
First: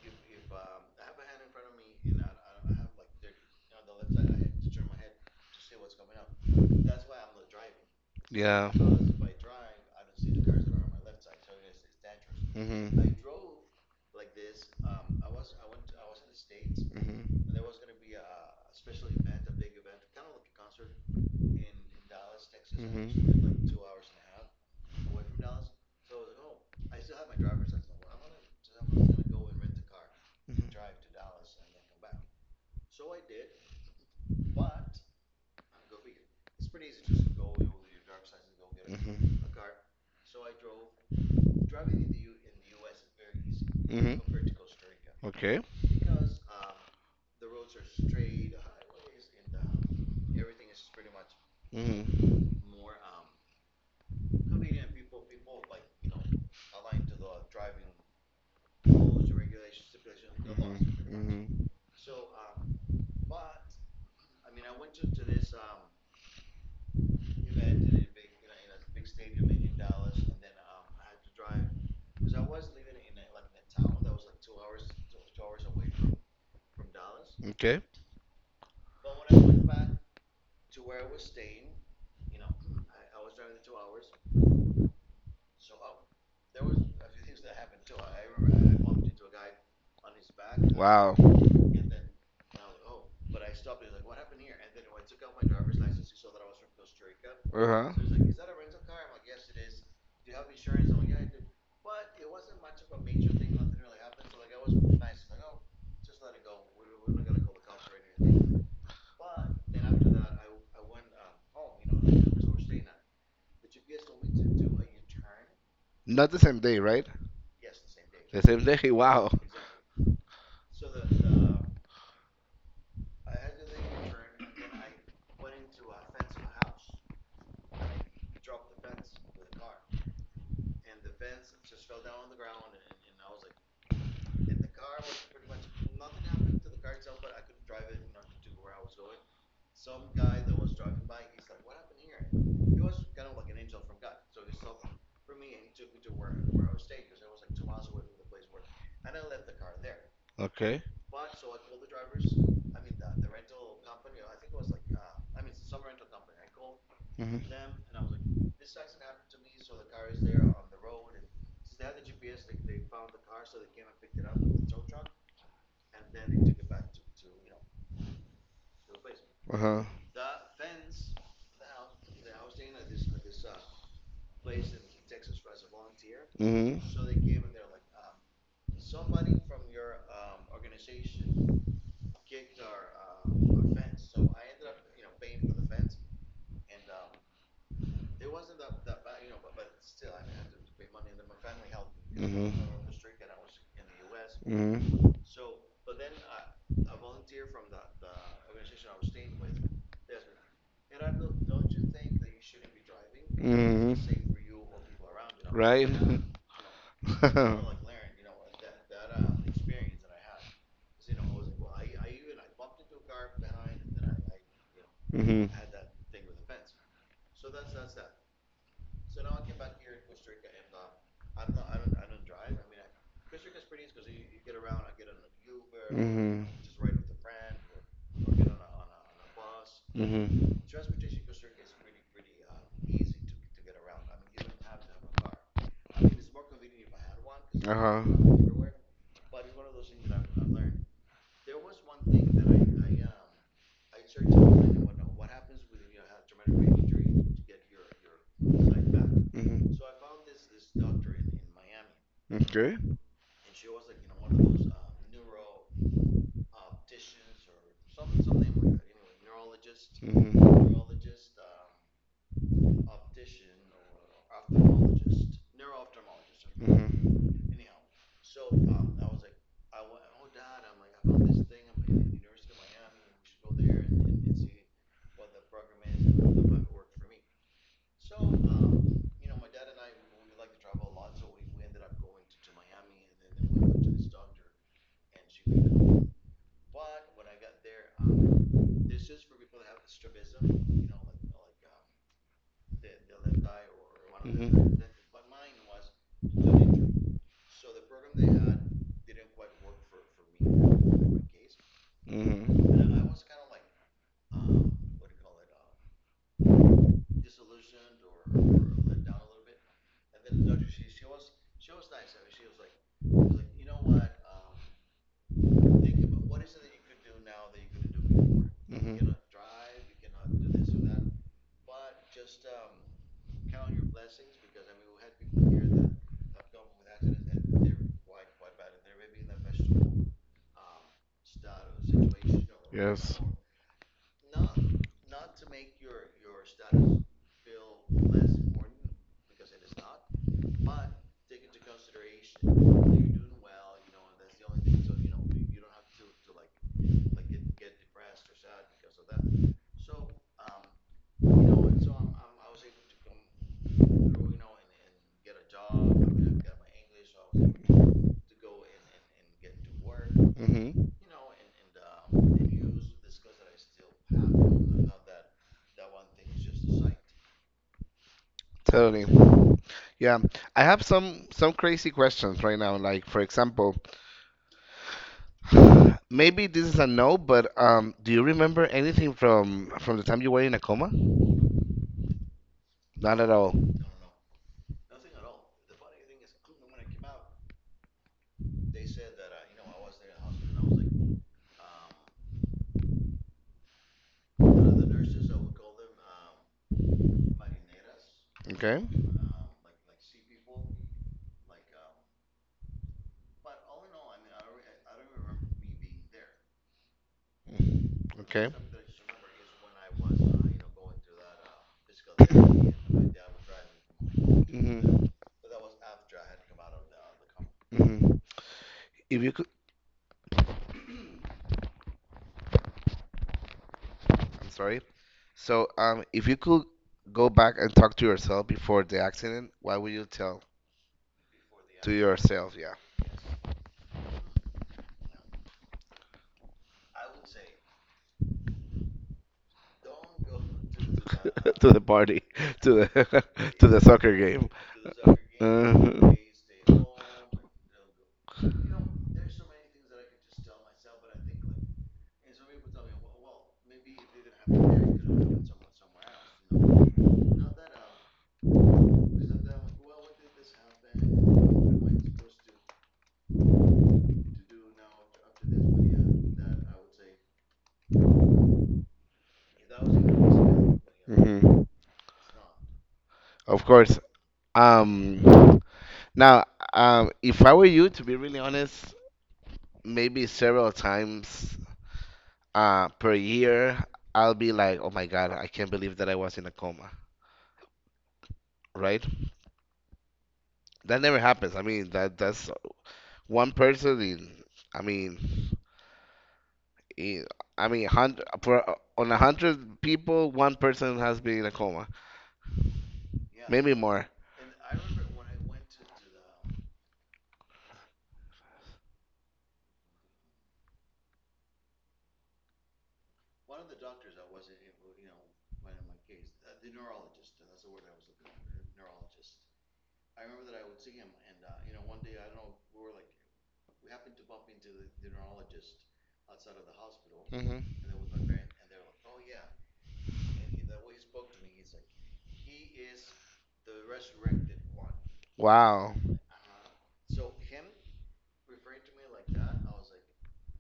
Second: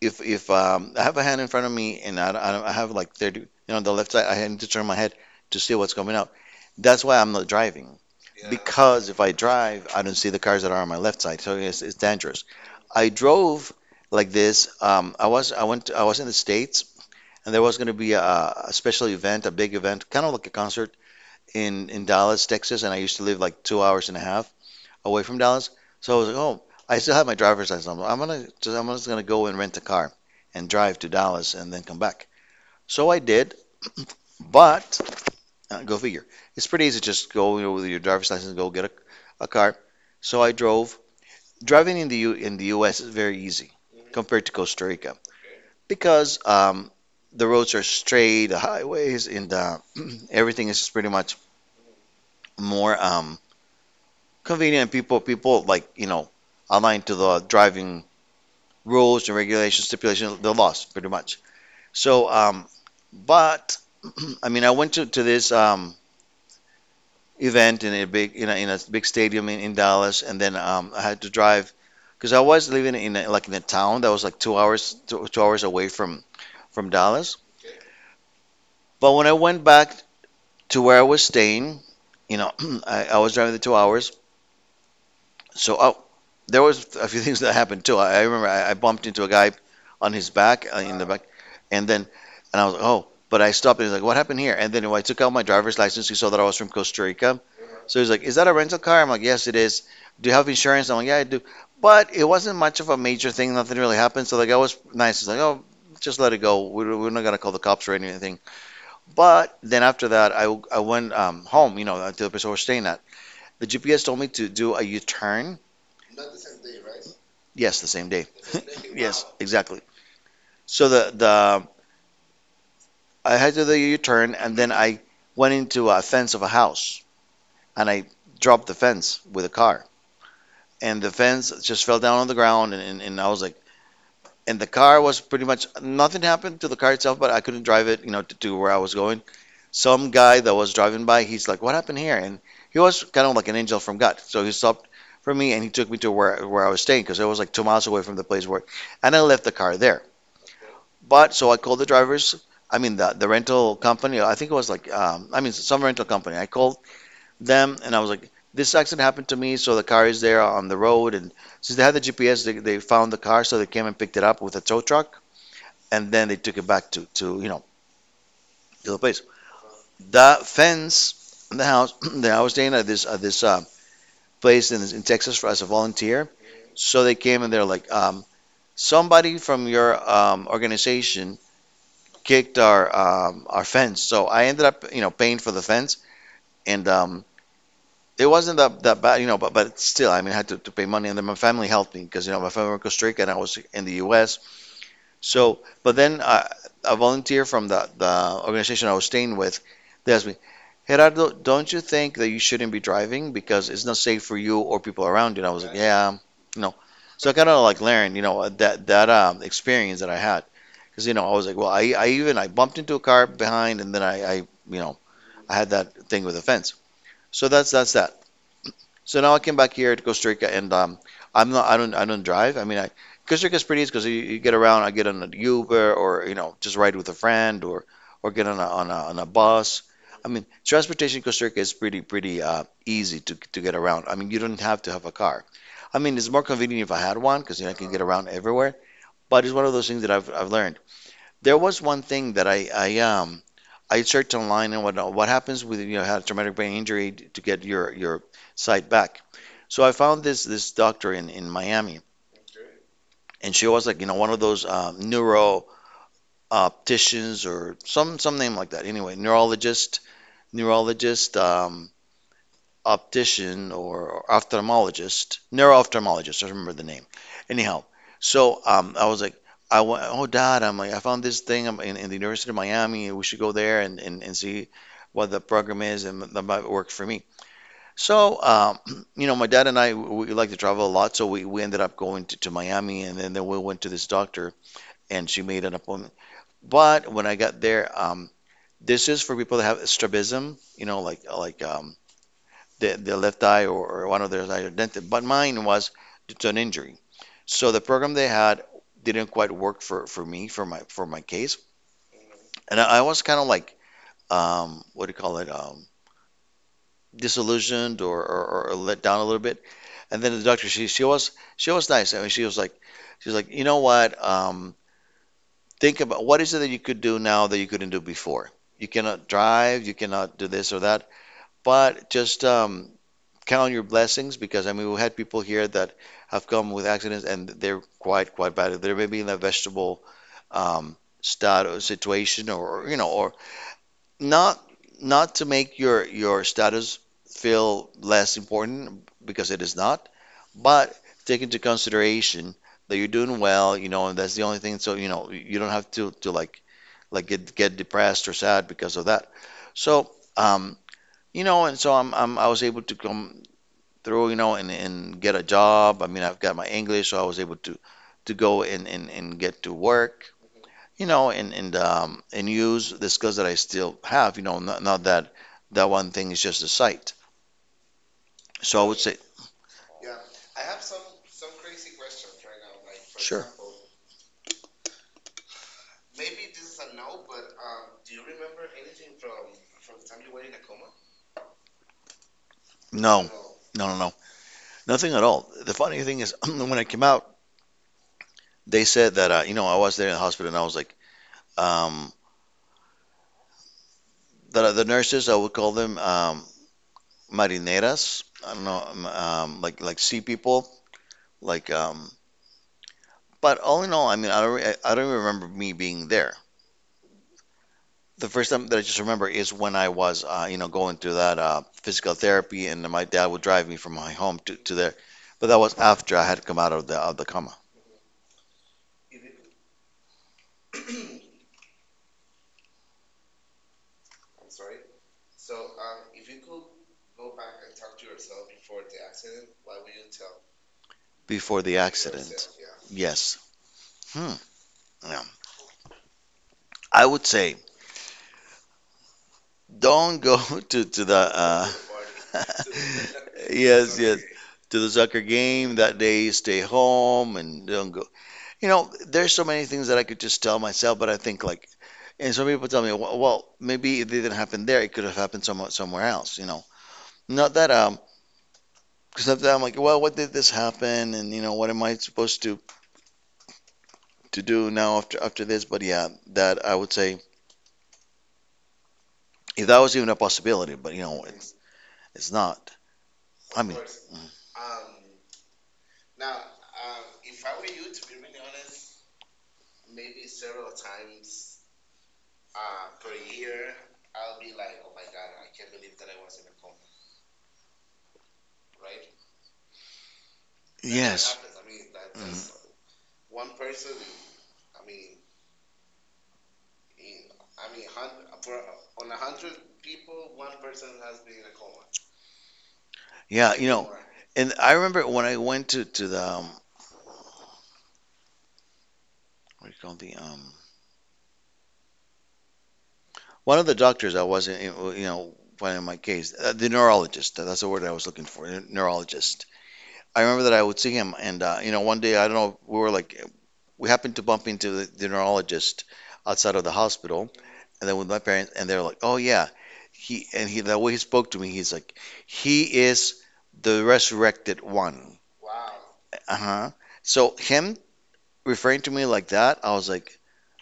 if if, um, I have a hand in front of me, and I, I I have like thirty, you know, on the left side, I need to turn my head to see what's coming up. That's why I'm not driving. Yeah.
yeah.
Because if I drive, I don't see the cars that are on my left side, so it's, it's dangerous.
Hmm.
I drove like this. Um, I was I went I was in the States,
Hmm.
and there was going to be a, a special event, a big event, kind of like a concert in in Dallas, Texas, and I used to live like
Hmm.
two hours and a half away from Dallas. So I was like, oh, I still have my driver's license. I'm, like, I'm gonna just I'm just gonna go and rent a car and
Hmm.
drive to Dallas and then come back. So I did, but, uh, go figure. It's pretty easy. Just go, you know, with your driver's license, go get a,
Hmm.
a car. So I drove. Driving in the U, in the U S is very easy
Mm-hmm.
compared to Costa Rica,
Okay.
because, um, the roads are straight, the highways, and, uh, *clears throat* everything is pretty much
Mm-hmm.
more, um, convenient. People, people, like, you know, align to the driving rules and regulations, stipulations, the
Mm-hmm.
laws, pretty much.
Mm-hmm.
So, um, but *clears throat* I mean, I went to, to this um, event in a big in a, in a big stadium in, in Dallas, and then um, I had to drive because I was living in a, like in a town that was like two hours two, two hours away from from Dallas.
Okay.
But when I went back to where I was staying, you know, *clears throat* I, I was driving the two hours. So I, there was a few *laughs* things that happened too. I, I remember I, I bumped into a guy on his back, uh, in the
Wow.
back,
Uh-huh.
and then and I was like, oh, but I stopped and he's like, what happened here? And then when I took out my driver's license, he saw that I was from Costa Rica. So he's like, is that a rental car? I'm like, yes, it is. Do you have insurance? I'm like, yeah, I do. But it wasn't much of a major thing. Nothing really happened. So the guy was nice. He's like, oh, just let it go. We're, we're not gonna call the cops or anything. But then after that, I, I went um, home, You know, to the place I was staying at. The G P S told me to do a U-turn.
Not the same day, right?
Yes, the same day.
The
The
same
same
day. *laughs*
day? *laughs* Yes,
Wow.
exactly. So the the I had to do the U-turn, and then I went into a fence of a house, and I dropped the fence with a car, and the fence just fell down on the ground, and, and, and I was like, and the car was pretty much, nothing happened to the car itself, but I couldn't drive it, you know to, to where I was going. Some guy that was driving by, he's like, what happened here? And he was kind of like an angel from God, so he stopped for me and he took me to where where I was staying, because it was like two miles away from the place where, and I left the car there.
Okay.
But so I called the drivers. I mean, the the rental company. I think it was like um, I mean, some rental company. I called them and I
Mm-hmm.
was like, this accident happened to me. So the car is there on the road, and since they had the G P S, they, they found the car, so they came and picked it up with a tow truck, and then they took it back to to you know to the place.
like, Uh-huh.
The fence in the house *clears throat* that I was staying at this at this uh, place in in Texas for, as a volunteer. So they came
Mm-hmm.
and they're like, um, somebody from your um, organization kicked our um, our fence. So I ended up, you know, paying for the fence, and um, it wasn't that, that bad, you know. But but still, I mean, I had to, to pay money, and then my family helped me because you know
Mhm.
my family was in Costa Rica and I was in the U S.
Mm-hmm.
So, but then uh, a volunteer from the the organization I was staying with, they asked me, Gerardo, don't you think that you shouldn't be driving because it's
Mm-hmm.
not safe for you or people around you? And I was like,
Right.
yeah, no. So I kind of like learned, you know, that that um,
*laughs*
experience that I had, because you know I was like, well, I, I even I bumped into a car behind, and then I, I you know
mm-hmm.
I had that thing with the fence. So that's that's that. So now I came back here to Costa Rica, and um, I'm not I don't I don't drive. I mean, I Costa Rica's pretty easy because you, you get around. I get on an Uber, or you
Mm-hmm.
know just ride with a friend, or or get on a on a, on a bus. I mean,
Mm-hmm.
transportation in Costa Rica is pretty pretty uh, easy to to get around. I mean, you don't have to have a car. I mean, it's more convenient if I had one because you know, I can get
Uh-huh.
around everywhere. But it's one of those things that I've I've learned. There was one thing that I, I um I searched online and whatnot. What happens with, you know had a traumatic brain injury, to get your your sight back?
Mm-hmm.
So I found this this doctor in in Miami,
Okay.
and she was like, you know one of those um, neuro opticians, or some some name like that. Anyway, neurologist,
Mm-hmm.
neurologist. Um, optician or ophthalmologist, neuro-ophthalmologist. I remember the name.
Mm-hmm.
Anyhow, so um, I was like, I went, oh dad, I'm like, I found this thing, um, in, in the University of Miami. We should go there and, and, and see what the program is, and that might work for me. So, um, *clears throat* you know, my dad and I, we we like to travel a lot. So we, we ended up going to, to Miami, and then, then we went to this doctor and she made an appointment. But when I got there, um, this is for people that have strabism, you know, like like um, the, the left eye, or, or one of their eyes are
Mm-hmm.
dented, but mine was due to an injury. So the program they had didn't quite work for, for me, for my for my case,
Mm-hmm.
and I, I was kind of like, um, what do you call it, um, disillusioned, or, or, or let down a little bit. And then the doctor, she she was she was nice. I mean, she was like she's like, you know what, um, think about what is it that you could do now that you couldn't do before. You
Mm-hmm.
cannot drive, you cannot do this or that, but just, um, count your blessings, because I mean, we had people here that have come with accidents, and they're quite, quite bad. They're maybe in a vegetable, um, status situation, or you know
Yes.
or not not to make your your status feel less important, because it is not, but take into consideration that you're doing well, you know, and that's the only thing. So, you know you don't have to to like like get get depressed or sad because of that. So um, you know, and so I'm, I'm I was able to come through, you know, and, and get a job. I mean, I've got my English, so I was able to to go and, and, and get to work,
Mm-hmm.
you know, and and um, and use the skills that I still have, you know, not, not that that one thing is just a sight. So I would
Totally.
say,
Yeah,
I
I have
have some
some some
friends.
crazy questions right now. Like for
Sure.
example, *sighs* maybe this is a no, but um, do you remember anything from from the time you were in a coma? Not
No,
at all.
no, no, no, nothing at all. The funny thing is, *laughs* *clears throat* when I came out, they said that, uh, you know I was there in the hospital, and I was like, um, the the nurses, I would call them, um, marineras. I don't know,
Okay.
um, um, like like sea people, like um, but all in all, I mean, I don't, re- I don't remember me being there. The first
Okay.
time that I just remember is when I was, uh, you know, going through that uh, physical therapy, and my dad would drive me from my home to, to there.
Mhm.
But that was after I had come out of the of the coma.
Mhm. If you could, I'm sorry. So um, if you could go back and talk to yourself before the accident, what would you tell
Before the
to
accident.
yourself? Yeah.
Yes. Hmm. Yeah. I would say, don't go *laughs* to to
*laughs*
the,
to
uh,
the uh, party,
*laughs*
*laughs* to the *laughs* to the
yes,
soccer
yes,
game.
to the soccer game that
Uh,
day. Stay home and don't go. You know, there's so many things that I could just tell myself, but I think, like. And some people tell me, well, well, maybe it didn't happen there. It could have happened somewhere somewhere else. You know, not that, um, because sometimes I'm like, well, what did this happen? And, you know, what am I supposed to to do now, after after this? But yeah, that I would say, if that was even a possibility, but, you know,
mhm.
it's not.
Of course.
Mm.
Um, now, um, if I were you, to be really honest, maybe several times uh, per year, I'll be like, "Oh my God, I can't believe that I was in a coma." Right? That never
Yes.
happens. I mean, that that's
Mm.
one person in. I mean. E- I mean, hundred for on a hundred people, one person has been in a coma,
Yeah, you
maybe
know,
more.
and I remember when I went to to the, um, what do you call the, um one of the doctors I was in, you know, when in my case, uh, the neurologist. That's the word I was looking for, neurologist. I remember that I would see him, and, uh, you know, one day I don't know, we were like, we happened to bump into the, the neurologist outside of the hospital,
Hmm.
and then with my parents, and they're like, oh yeah, he and he the way he spoke to me, he's like, he is the resurrected one.
Wow.
Uh-huh. So him referring to me like that, I was like,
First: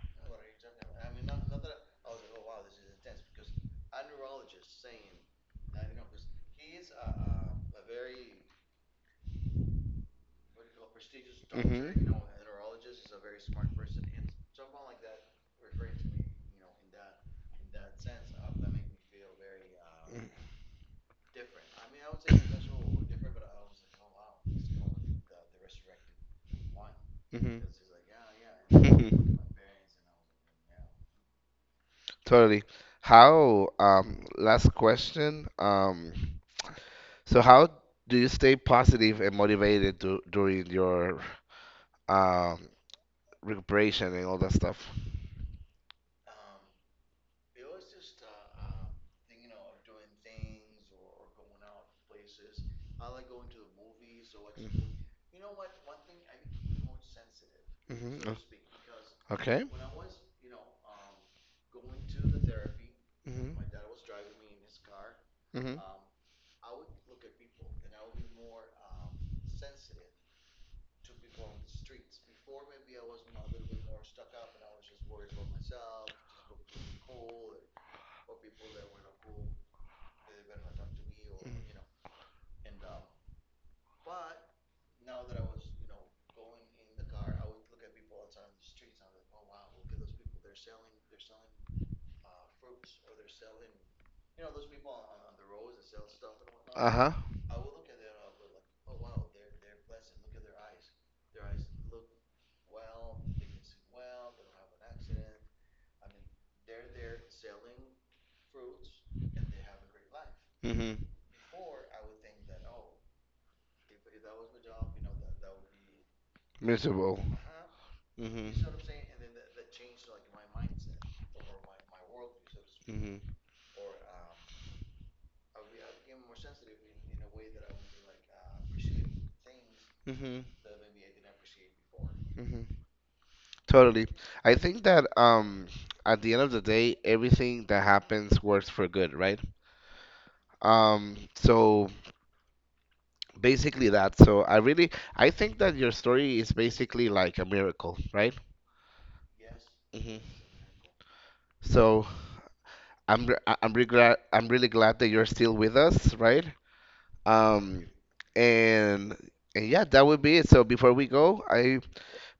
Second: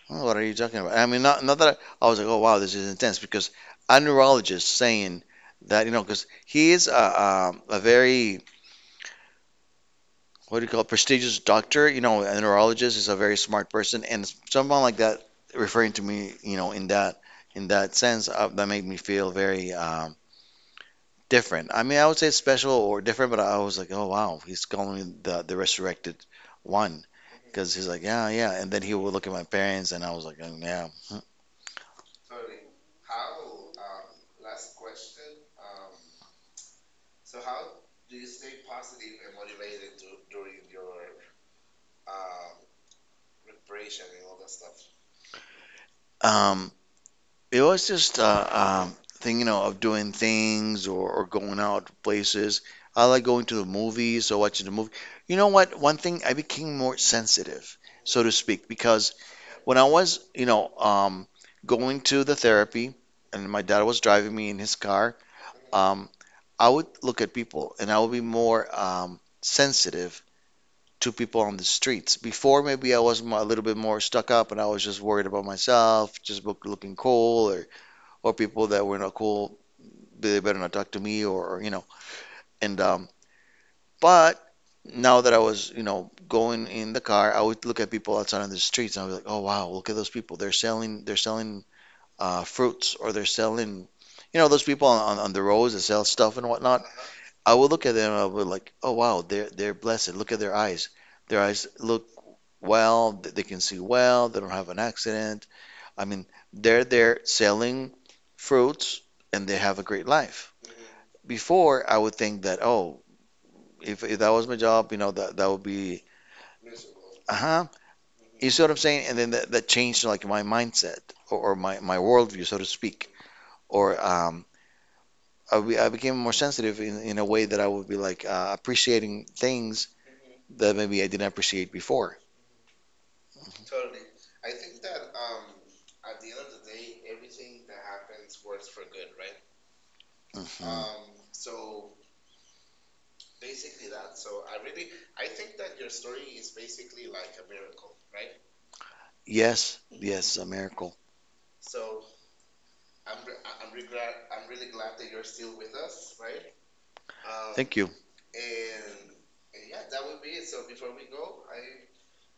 oh, what are you talking about? I mean, not not that I, I was like, oh wow, this is intense, because a neurologist saying that, you know, because he is a, a, a very, what do you call it, prestigious
Hmm.
doctor, you
Hmm.
know, a neurologist is a very smart person, and someone like that referring to me, you know, in that in that sense, uh, that made me feel very, um, different. I mean, I would say special or different, but I was like, oh wow, he's calling me the the resurrected one, because he's like, yeah, yeah, and then he would
*laughs*
look at my parents, and I was like, oh, yeah.
Totally. How, um, last question. Um, so how do you stay positive and motivated du during your um recuperation and all that stuff?
Um, It was just uh, um, thing, you know, of doing things, or, or going out to places. I like going to the movies, or watching the
Rolex,
movie. You know what? One thing, I became more sensitive, so
Mm-hmm.
to speak, because
Okay.
when I was, you know, um, going to the therapy, and
Mm-hmm.
my dad was driving me in his car,
Mm-hmm.
um, I would look at people, and I would be more, um, sensitive to people on the streets. Before, maybe I was mo- a little bit more stuck up, and I was just worried about myself, just look, looking cool, or or people that were not cool, they better not talk to me, or, you
Mhm.
know. And um, but now that I was, you know, going in the car, I would look at people outside on the streets, and I was like, oh wow, look at those people. They're selling, they're selling uh, fruits, or they're selling, you know, those people on, on the roads that sell stuff and whatnot.
Uh huh.
I would look at them, and I would be like, oh wow, they're they're blessed. Look at their eyes. Their eyes look well. they can see well. They don't have an accident. I mean, they're there selling fruits, and they have a great life.
Mm-hmm.
Before, I would think that, oh, if, if that was my job, you know, that, that would be.
Miserable.
Uh-huh.
You Mm-hmm.
You see what I'm saying? And
You
then that, that changed, like, my mindset, or, or my, my worldview, so to speak.
Mm-hmm.
Or um, I, be, I became more sensitive, in, in a way that I would be like, uh, appreciating things
Mm-hmm.
that maybe I didn't appreciate before.
Mm-hmm. Totally. I think that um at the end of the day, everything that happens works for good, right?
Mhm. Um,
Um, so basically that. So I really I think that your story is basically like a miracle, right?
Yes, yes,
Mm-hmm.
a miracle.
So I'm re- I- I'm really glad I'm really glad that you're still with us, right?
Thank
Um,
you.
and and yeah, that would be it. So before we go, I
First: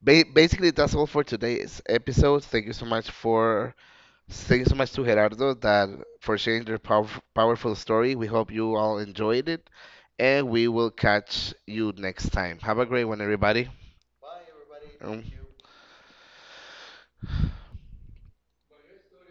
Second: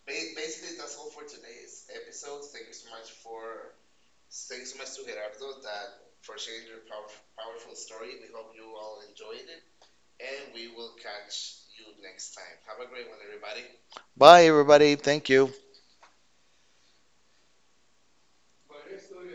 ba basically that's all for today's episode. Thank you so much for thank you so much to Gerardo that for sharing their pow powerful story. We hope you all enjoyed it, and we will catch you next time. Have a great one, everybody.
Bye, everybody.
Um,
Thank you.